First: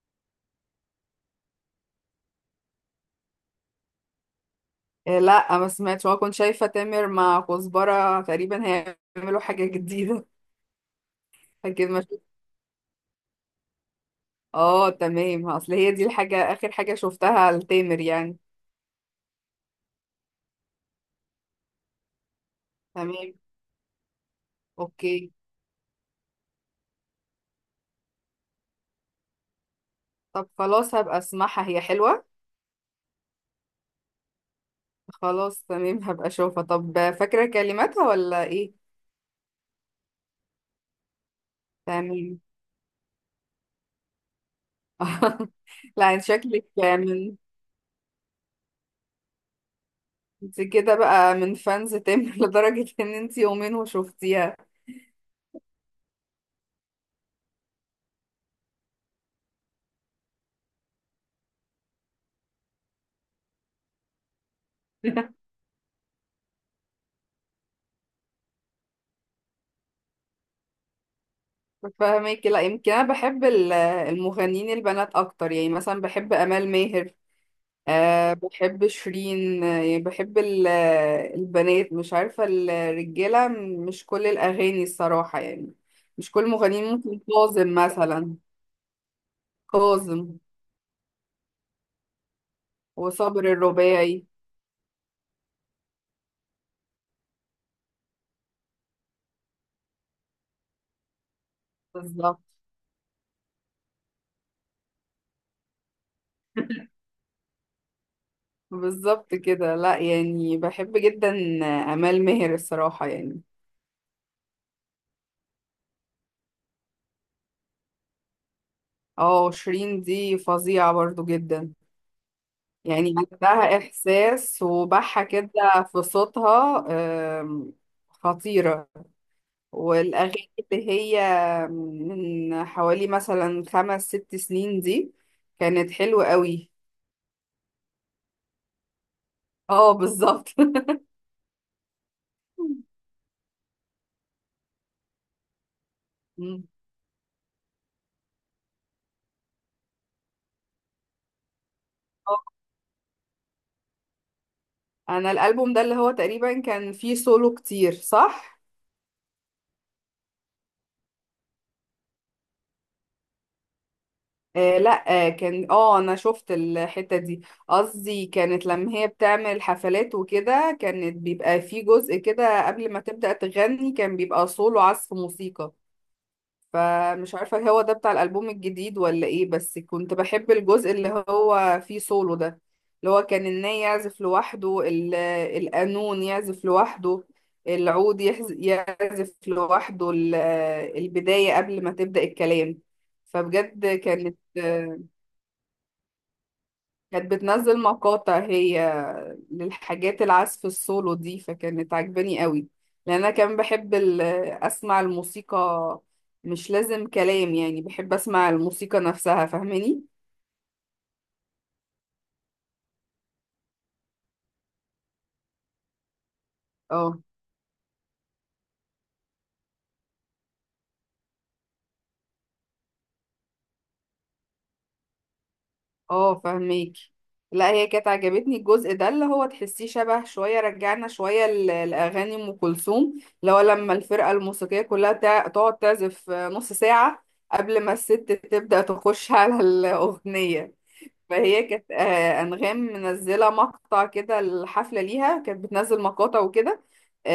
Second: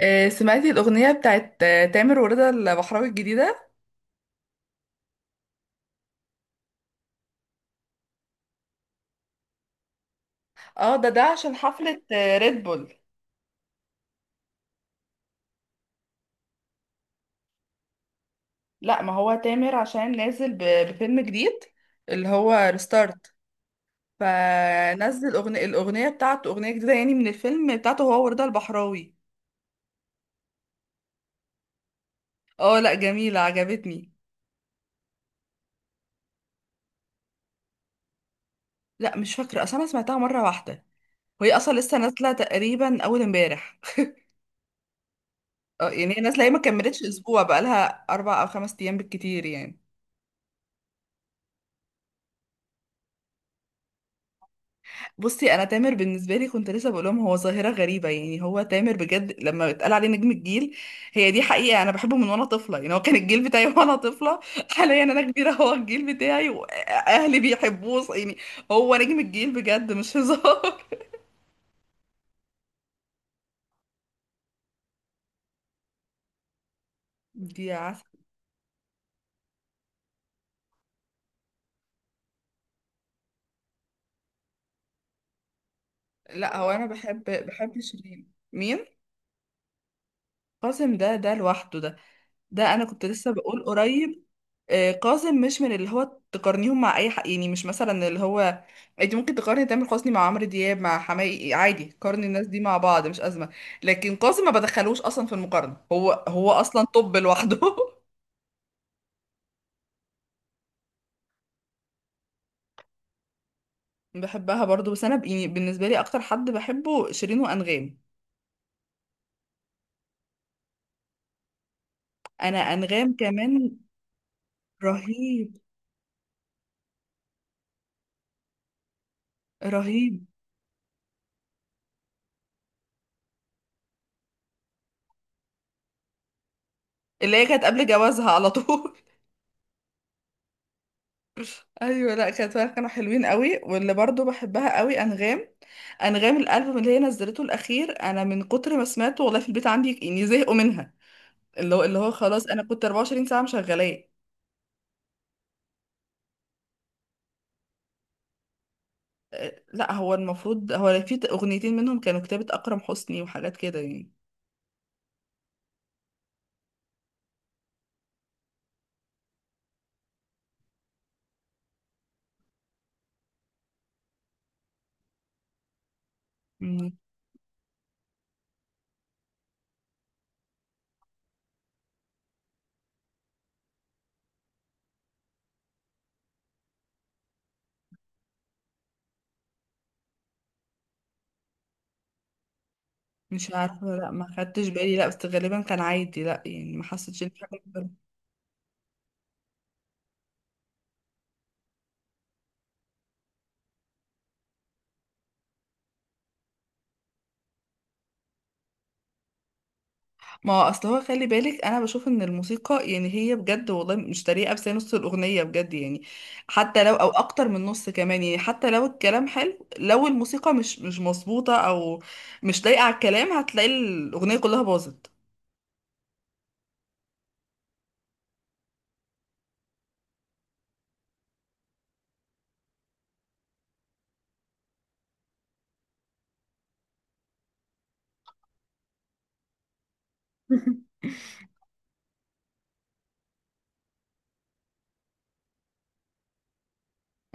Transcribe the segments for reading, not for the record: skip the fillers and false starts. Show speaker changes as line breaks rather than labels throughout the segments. آه، سمعتي الأغنية بتاعت تامر ورضا البحراوي الجديدة.
إيه، لا ما سمعتش وانا كنت شايفه تامر مع كزبره تقريبا هيعملوا حاجه جديده.
اه ده عشان
لكن ما
حفلة
شفت.
آه، ريد بول.
اه تمام، اصل هي دي الحاجه، اخر حاجه شفتها لتامر يعني.
لا، ما هو تامر عشان بفيلم جديد اللي هو
تمام.
ريستارت.
اوكي.
فنزل أغنية الأغنية بتاعته، أغنية جديدة يعني من الفيلم بتاعته هو ورضا البحراوي.
طب خلاص هبقى اسمعها، هي حلوه؟
اه لا، جميلة، عجبتني.
خلاص تمام، هبقى اشوفها. طب فاكره كلماتها ولا ايه؟
لا مش فاكرة، أصل أنا سمعتها مرة واحدة، وهي أصلا لسه نازلة
تمام.
تقريبا أول امبارح. اه
لا
يعني هي
انت
نازلة، هي ما
شكلك
كملتش
من،
أسبوع، بقالها أربع أو خمس أيام بالكتير يعني.
انت كده بقى من فانز تامر لدرجه ان انت يومين وشفتيها.
بصي، انا تامر بالنسبه لي كنت لسه بقول لهم هو ظاهره غريبه، يعني هو تامر بجد لما اتقال عليه نجم الجيل هي دي حقيقه. انا بحبه من وانا طفله، يعني هو كان الجيل بتاعي وانا طفله. حاليا انا كبيره هو الجيل بتاعي واهلي بيحبوه يعني. هو نجم الجيل بجد، مش هزار.
فاهمك. لا، يمكن انا بحب المغنيين البنات اكتر، يعني مثلا بحب امال ماهر.
دي عسل.
أه بحب شيرين، يعني بحب البنات، مش عارفه الرجاله. مش كل الاغاني الصراحه يعني، مش كل
لا، هو
المغنيين.
انا
ممكن
بحب
كاظم
بحب شيرين
مثلا.
مين؟
كاظم
قاسم ده لوحده ده. ده انا كنت لسه
وصابر
بقول قريب.
الرباعي.
آه، قاسم مش من اللي هو تقارنيهم مع اي حق، يعني مش مثلا اللي هو انت ممكن تقارني تامر حسني مع عمرو دياب مع حماقي، عادي قارني
بالظبط.
الناس دي مع بعض، مش ازمه. لكن قاسم ما بدخلوش اصلا في المقارنه، هو اصلا طب لوحده.
بالظبط كده. لا يعني بحب جدا امال ماهر الصراحه يعني.
بحبها برضو، بس يعني بالنسبه لي اكتر حد بحبه شيرين وانغام.
اه شيرين دي فظيعه برضو جدا،
انا انغام
يعني
كمان.
عندها إحساس وبحة كده
رهيب.
في صوتها. آم، خطيرة.
رهيب.
والأغاني اللي هي من حوالي مثلا خمس ست سنين دي كانت حلوة قوي.
اللي هي كانت قبل جوازها على طول.
اه بالظبط.
ايوه، لا كانت فعلاً كانوا حلوين قوي، واللي برضو بحبها قوي انغام. انغام
مم.
الالبوم اللي هي نزلته الاخير، انا من كتر ما سمعته والله في البيت عندي يعني زهقوا منها. اللي هو خلاص انا كنت 24 ساعه مشغلاه.
أنا الألبوم ده اللي هو تقريبا كان فيه سولو كتير، صح؟
أه، لا هو المفروض هو في اغنيتين منهم كانوا كتابة اكرم حسني وحاجات كده يعني.
آه لا آه، كان انا شفت الحتة دي. قصدي كانت لما هي بتعمل حفلات وكده، كانت بيبقى في جزء كده قبل ما تبدأ تغني، كان بيبقى سولو عزف موسيقى.
مم،
فمش عارفة هو ده بتاع الألبوم الجديد ولا ايه، بس كنت بحب الجزء اللي هو فيه سولو ده. اللي هو كان الناي يعزف لوحده، القانون يعزف لوحده، العود يعزف لوحده، البداية قبل ما تبدأ الكلام.
مش عارفه
فبجد
لا، ما
كانت
خدتش بالي، لا بس غالبا كان عادي، لا يعني ما حسيتش إن
كانت
في
بتنزل
حاجه.
مقاطع هي للحاجات، العزف السولو دي، فكانت عجباني قوي. لان انا كمان بحب اسمع الموسيقى، مش لازم كلام يعني، بحب اسمع الموسيقى نفسها، فاهماني؟
ما هو اصل هو خلي بالك، انا بشوف ان الموسيقى يعني هي بجد والله مش طريقه، بس هي نص الاغنيه بجد يعني. حتى لو او
اه
اكتر من نص كمان، يعني حتى لو الكلام حلو، لو الموسيقى مش مظبوطه او مش لايقه على الكلام هتلاقي الاغنيه كلها باظت.
اه فاهميك. لا هي كانت عجبتني الجزء ده، اللي هو تحسيه شبه شوية، رجعنا شوية لأغاني أم كلثوم، اللي هو لما الفرقة الموسيقية كلها تقعد تعزف نص ساعة قبل ما الست تبدأ تخش على الأغنية. فهي كانت، أنغام، منزلة مقطع كده الحفلة ليها، كانت بتنزل مقاطع وكده.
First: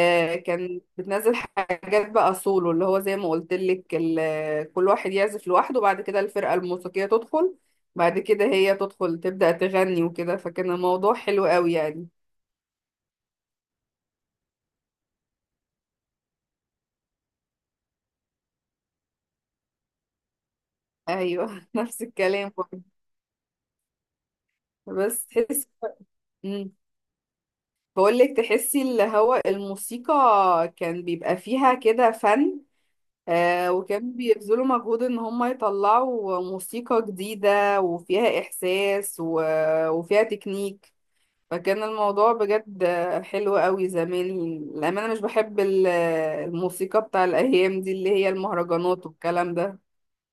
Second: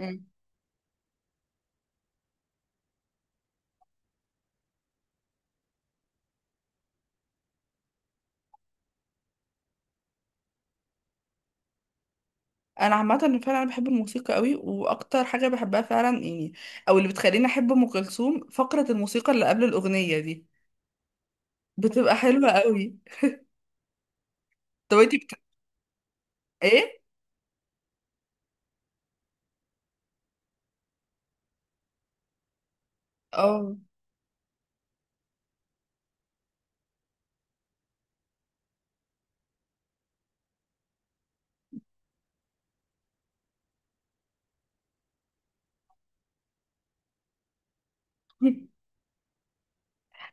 مم.
كان بتنزل حاجات بقى سولو، اللي هو زي ما قلت لك، كل واحد يعزف لوحده، بعد كده الفرقة الموسيقية تدخل، بعد كده هي تدخل تبدأ تغني وكده. فكان الموضوع حلو قوي يعني.
انا عامه فعلا انا بحب الموسيقى قوي، واكتر حاجه بحبها فعلا يعني او اللي بتخليني احب ام كلثوم فقره الموسيقى اللي قبل الاغنيه دي،
ايوه. نفس
بتبقى حلوه
الكلام برضه.
قوي. طب انتي
بس
بت...
تحس،
ايه؟
بقول لك تحسي اللي هو الموسيقى كان بيبقى فيها كده فن، آه،
اه.
وكانوا بيبذلوا مجهود ان هم يطلعوا موسيقى جديدة وفيها احساس وفيها تكنيك. فكان الموضوع بجد حلو قوي زمان، للأمانة. مش بحب الموسيقى بتاع الايام دي اللي هي المهرجانات والكلام ده.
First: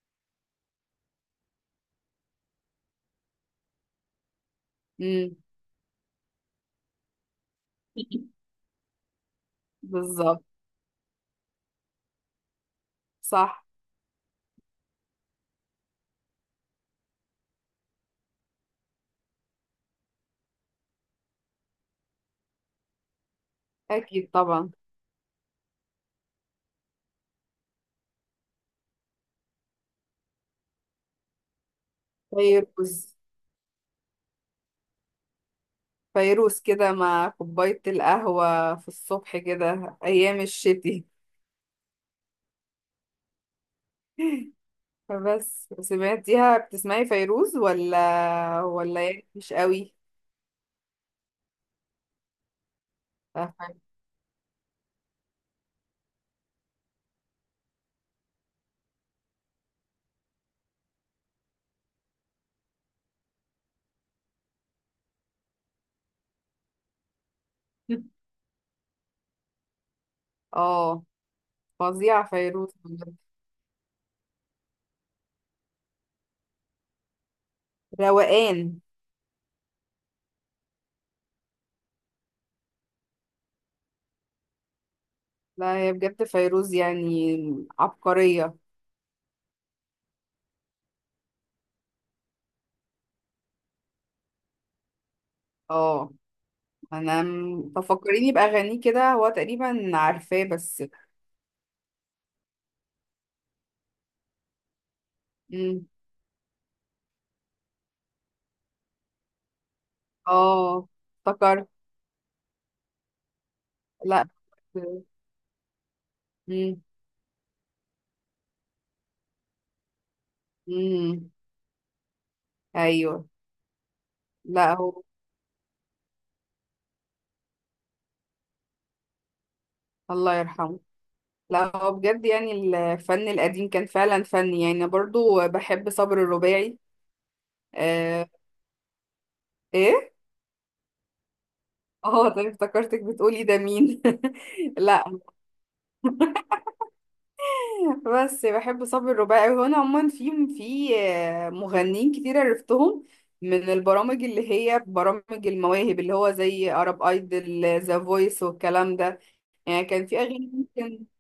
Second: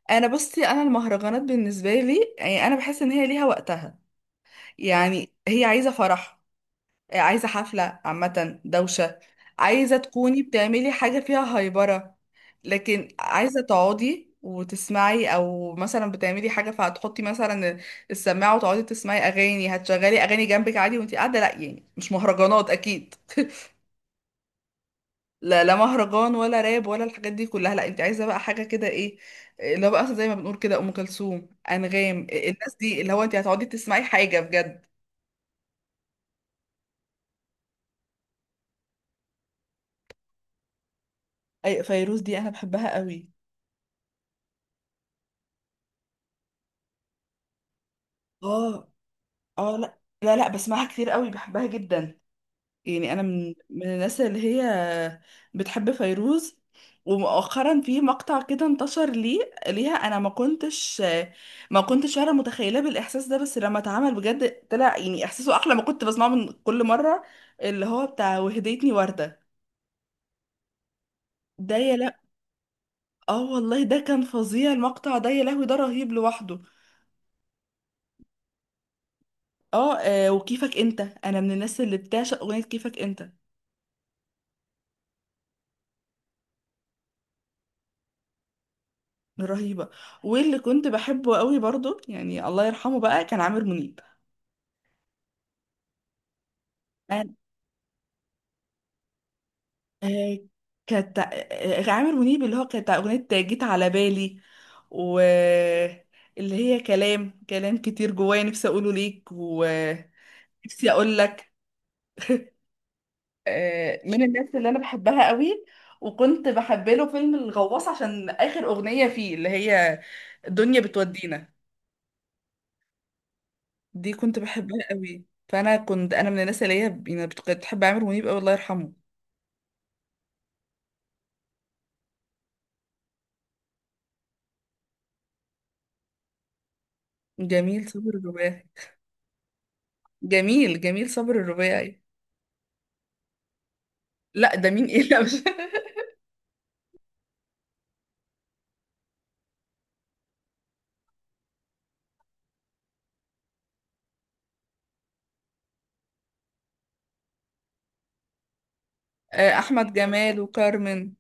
انا بصي، انا المهرجانات بالنسبه لي يعني انا بحس ان هي ليها وقتها. يعني
امم.
هي عايزه فرح، عايزه حفله، عامه دوشه، عايزه تكوني
بالظبط.
بتعملي حاجه فيها هايبره. لكن عايزه
صح.
تقعدي وتسمعي، او مثلا بتعملي حاجه فهتحطي مثلا السماعه وتقعدي تسمعي اغاني، هتشغلي اغاني جنبك عادي وانتي قاعده، لا يعني مش مهرجانات اكيد.
اكيد طبعا.
لا، لا مهرجان ولا راب ولا الحاجات دي كلها، لا انت عايزه بقى حاجه كده ايه، لا بقى زي ما بنقول كده ام كلثوم، انغام، آه، الناس دي اللي
فيروز.
هو انت هتقعدي تسمعي حاجه بجد.
فيروز كده مع كوباية القهوة في الصبح كده ايام الشتي.
اي فيروز دي انا بحبها قوي.
بس سمعتيها؟ بتسمعي فيروز ولا
اه.
ولا يعني مش
اه
قوي؟
لا، لا بسمعها كتير قوي، بحبها جدا. يعني انا
اه،
من الناس اللي هي بتحب فيروز. ومؤخرا في مقطع كده انتشر ليها، انا ما كنتش فعلا متخيله بالاحساس ده، بس لما اتعمل بجد طلع يعني احساسه احلى ما كنت بسمعه من كل مره. اللي هو بتاع وهديتني ورده،
آه،
ده يا لا.
فظيعة فيروز بجد.
اه والله ده كان فظيع المقطع ده، يا لهوي ده رهيب لوحده.
روقان.
اه آه، وكيفك انت، انا من الناس اللي بتعشق اغنيه كيفك انت.
لا هي بجد فيروز يعني عبقرية.
رهيبه. واللي كنت بحبه قوي برضو، يعني الله يرحمه بقى، كان عامر منيب.
اه انا
أنا-
تفكريني بأغانيه كده، هو تقريبا
آه،
عارفاه بس.
كانت آه، آه، عامر منيب اللي هو كانت أغنية جيت على بالي. و
مم.
اللي هي كلام كتير جوايا، نفسي أقوله ليك
اه
ونفسي أقول لك.
افتكرت.
آه، من
لا.
الناس اللي أنا
مم.
بحبها قوي. وكنت بحب له فيلم الغواص عشان آخر أغنية فيه اللي هي الدنيا
مم.
بتودينا،
ايوه.
دي كنت
لا
بحبها
هو
قوي. فأنا كنت أنا من الناس اللي هي كنت بتحب عامر منيب قوي، الله يرحمه.
الله يرحمه. لا هو بجد يعني الفن القديم كان فعلا فن. يعني أنا برضو بحب صبر الرباعي.
جميل صبر
آه.
الرباعي.
ايه.
جميل صبر الرباعي.
اه طيب، افتكرتك بتقولي ده مين.
لا ده مين؟ ايه
لا
لا مش.
بس بحب صبر الرباعي، وانا عموما في مغنيين كتير عرفتهم من البرامج، اللي هي برامج المواهب، اللي هو زي عرب ايدل، ذا فويس والكلام ده.
آه،
يعني
احمد
كان في
جمال
اغاني ممكن،
وكارمن.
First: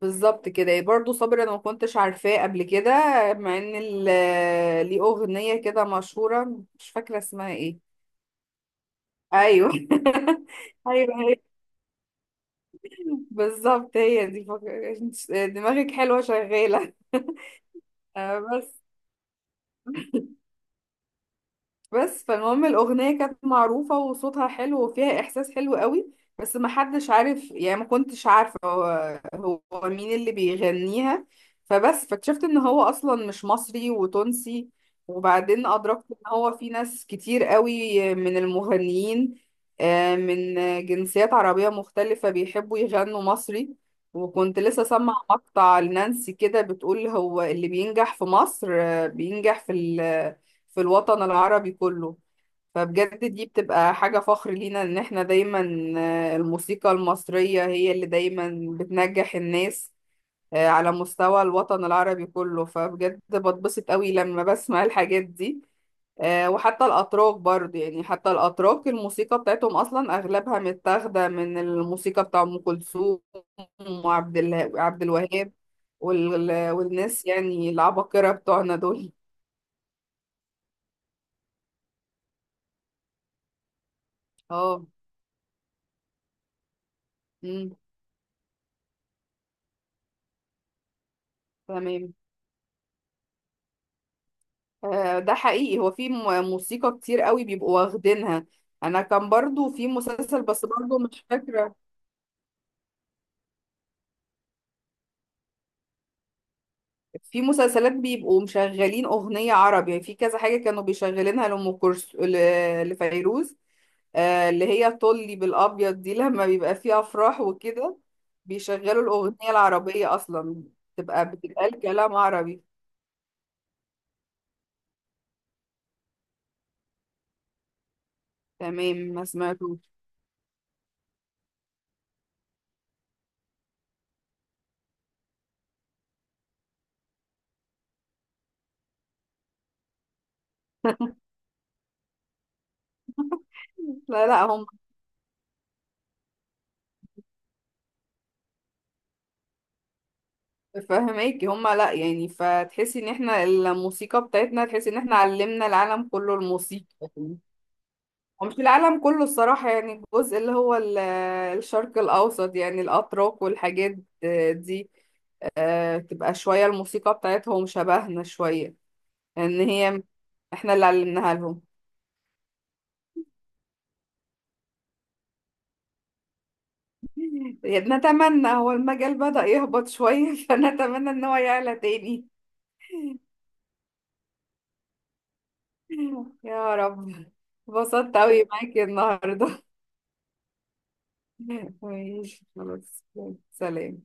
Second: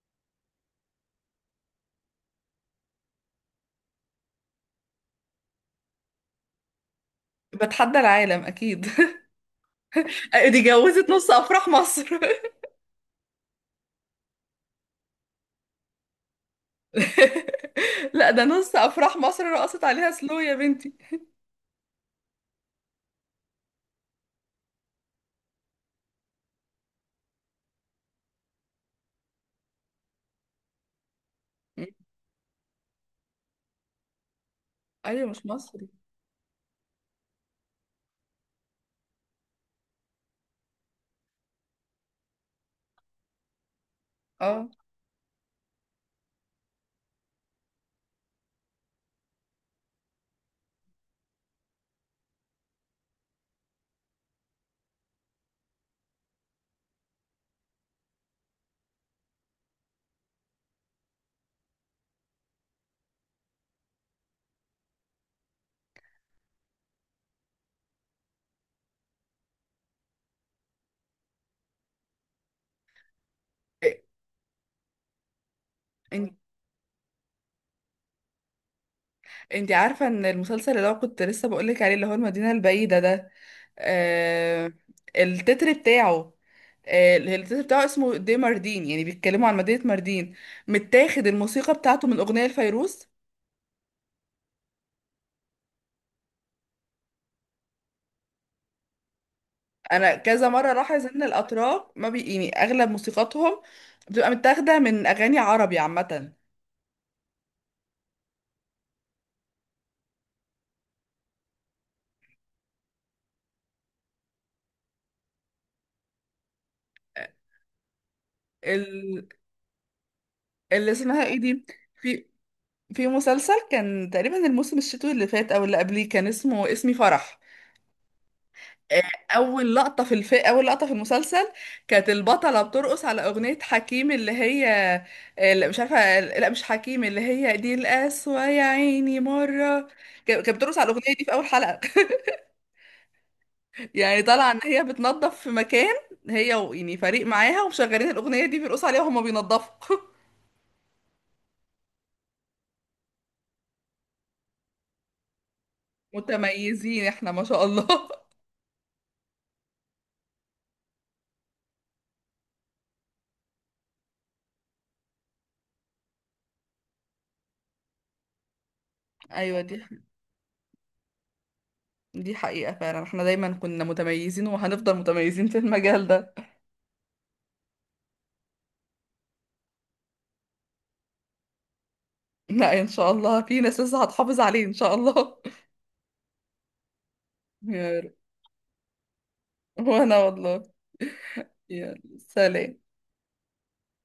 بالظبط كده، برضو صابر انا ما كنتش عارفاه قبل كده. مع ان ليه اغنيه كده مشهوره، مش فاكره اسمها ايه.
بتحدى العالم، اكيد.
ايوه.
دي جوزت
ايوه
نص
هي،
افراح مصر.
بالظبط هي دي دماغك حلوه شغاله.
لا
آه،
ده نص
بس
افراح مصر، رقصت عليها سلو يا بنتي.
بس فالمهم الأغنية كانت معروفة وصوتها حلو وفيها إحساس حلو قوي، بس ما حدش عارف يعني، ما كنتش عارفة هو مين اللي بيغنيها.
م.
فبس فاكتشفت إن هو أصلا مش مصري، وتونسي.
ايوه مش
وبعدين
مصري.
أدركت إن هو في ناس كتير قوي من المغنيين، من جنسيات عربية مختلفة بيحبوا يغنوا مصري. وكنت
اه
لسه سامعة مقطع لنانسي كده، بتقول هو اللي بينجح في مصر، بينجح في الوطن العربي كله. فبجد دي بتبقى حاجة فخر لينا ان احنا دايما، الموسيقى المصرية هي اللي دايما بتنجح الناس، على مستوى الوطن العربي كله. فبجد بتبسط قوي لما بسمع الحاجات دي. وحتى الأتراك برضه، يعني حتى الأتراك، الموسيقى بتاعتهم أصلا أغلبها متاخدة من الموسيقى بتاع أم كلثوم وعبد عبد الوهاب
انت،
والناس يعني، العباقرة بتوعنا دول.
انت عارفه ان المسلسل اللي هو كنت لسه بقول لك عليه اللي هو المدينه البعيده ده، آه
اه
التتر بتاعه، آه التتر بتاعه اسمه دي ماردين، يعني بيتكلموا عن مدينه ماردين، متاخد الموسيقى بتاعته
تمام.
من اغنيه لفيروز.
ده حقيقي، هو في موسيقى كتير قوي بيبقوا واخدينها. انا كان برضو في
انا
مسلسل،
كذا
بس
مره
برضو
لاحظ ان
مش فاكرة.
الاتراك ما بي يعني اغلب موسيقاتهم بتبقى متاخده من اغاني عربي عامه.
في مسلسلات بيبقوا مشغلين اغنية عربي، يعني في كذا حاجة كانوا بيشغلينها لأم كلثوم، لفيروز. اللي هي طلي بالابيض دي، لما بيبقى فيه افراح وكده بيشغلوا
ال...
الاغنية العربية اصلا،
اللي اسمها
تبقى
ايه دي؟
بتبقى الكلام
في
عربي.
في مسلسل كان تقريبا الموسم الشتوي اللي فات او اللي قبليه كان اسمه اسمي فرح.
تمام
آه،
ما سمعتوش.
اول لقطه في المسلسل كانت البطله بترقص على اغنيه حكيم اللي هي آه، لا مش عارفه، لا مش حكيم، اللي هي دي القسوه يا عيني مره. كانت بترقص على الاغنيه دي في اول حلقه، يعني
لا
طالعه ان
لا.
هي بتنظف في مكان، هي يعني فريق معاها ومشغلين الاغنيه دي بيرقصوا عليها وهما بينظفوا.
فهماكي هما، لا يعني فتحسي ان احنا الموسيقى بتاعتنا، تحسي ان احنا علمنا العالم كله
متميزين
الموسيقى.
احنا ما شاء الله.
ومش العالم كله الصراحة يعني، الجزء اللي هو الشرق الأوسط، يعني الأتراك والحاجات دي، تبقى شوية الموسيقى بتاعتهم شبهنا شوية،
ايوه
ان
دي،
هي احنا اللي علمناها لهم.
دي حقيقه فعلا احنا دايما كنا متميزين وهنفضل متميزين في المجال ده.
نتمنى، هو المجال بدأ يهبط شوية فنتمنى ان هو يعلى تاني.
لا ان شاء الله في ناس لسه هتحافظ عليه ان شاء الله.
يا رب.
يا رب.
اتبسطت اوي معاكي النهاردة.
وانا والله. يا
كويس
سلام.
خلاص. سلام.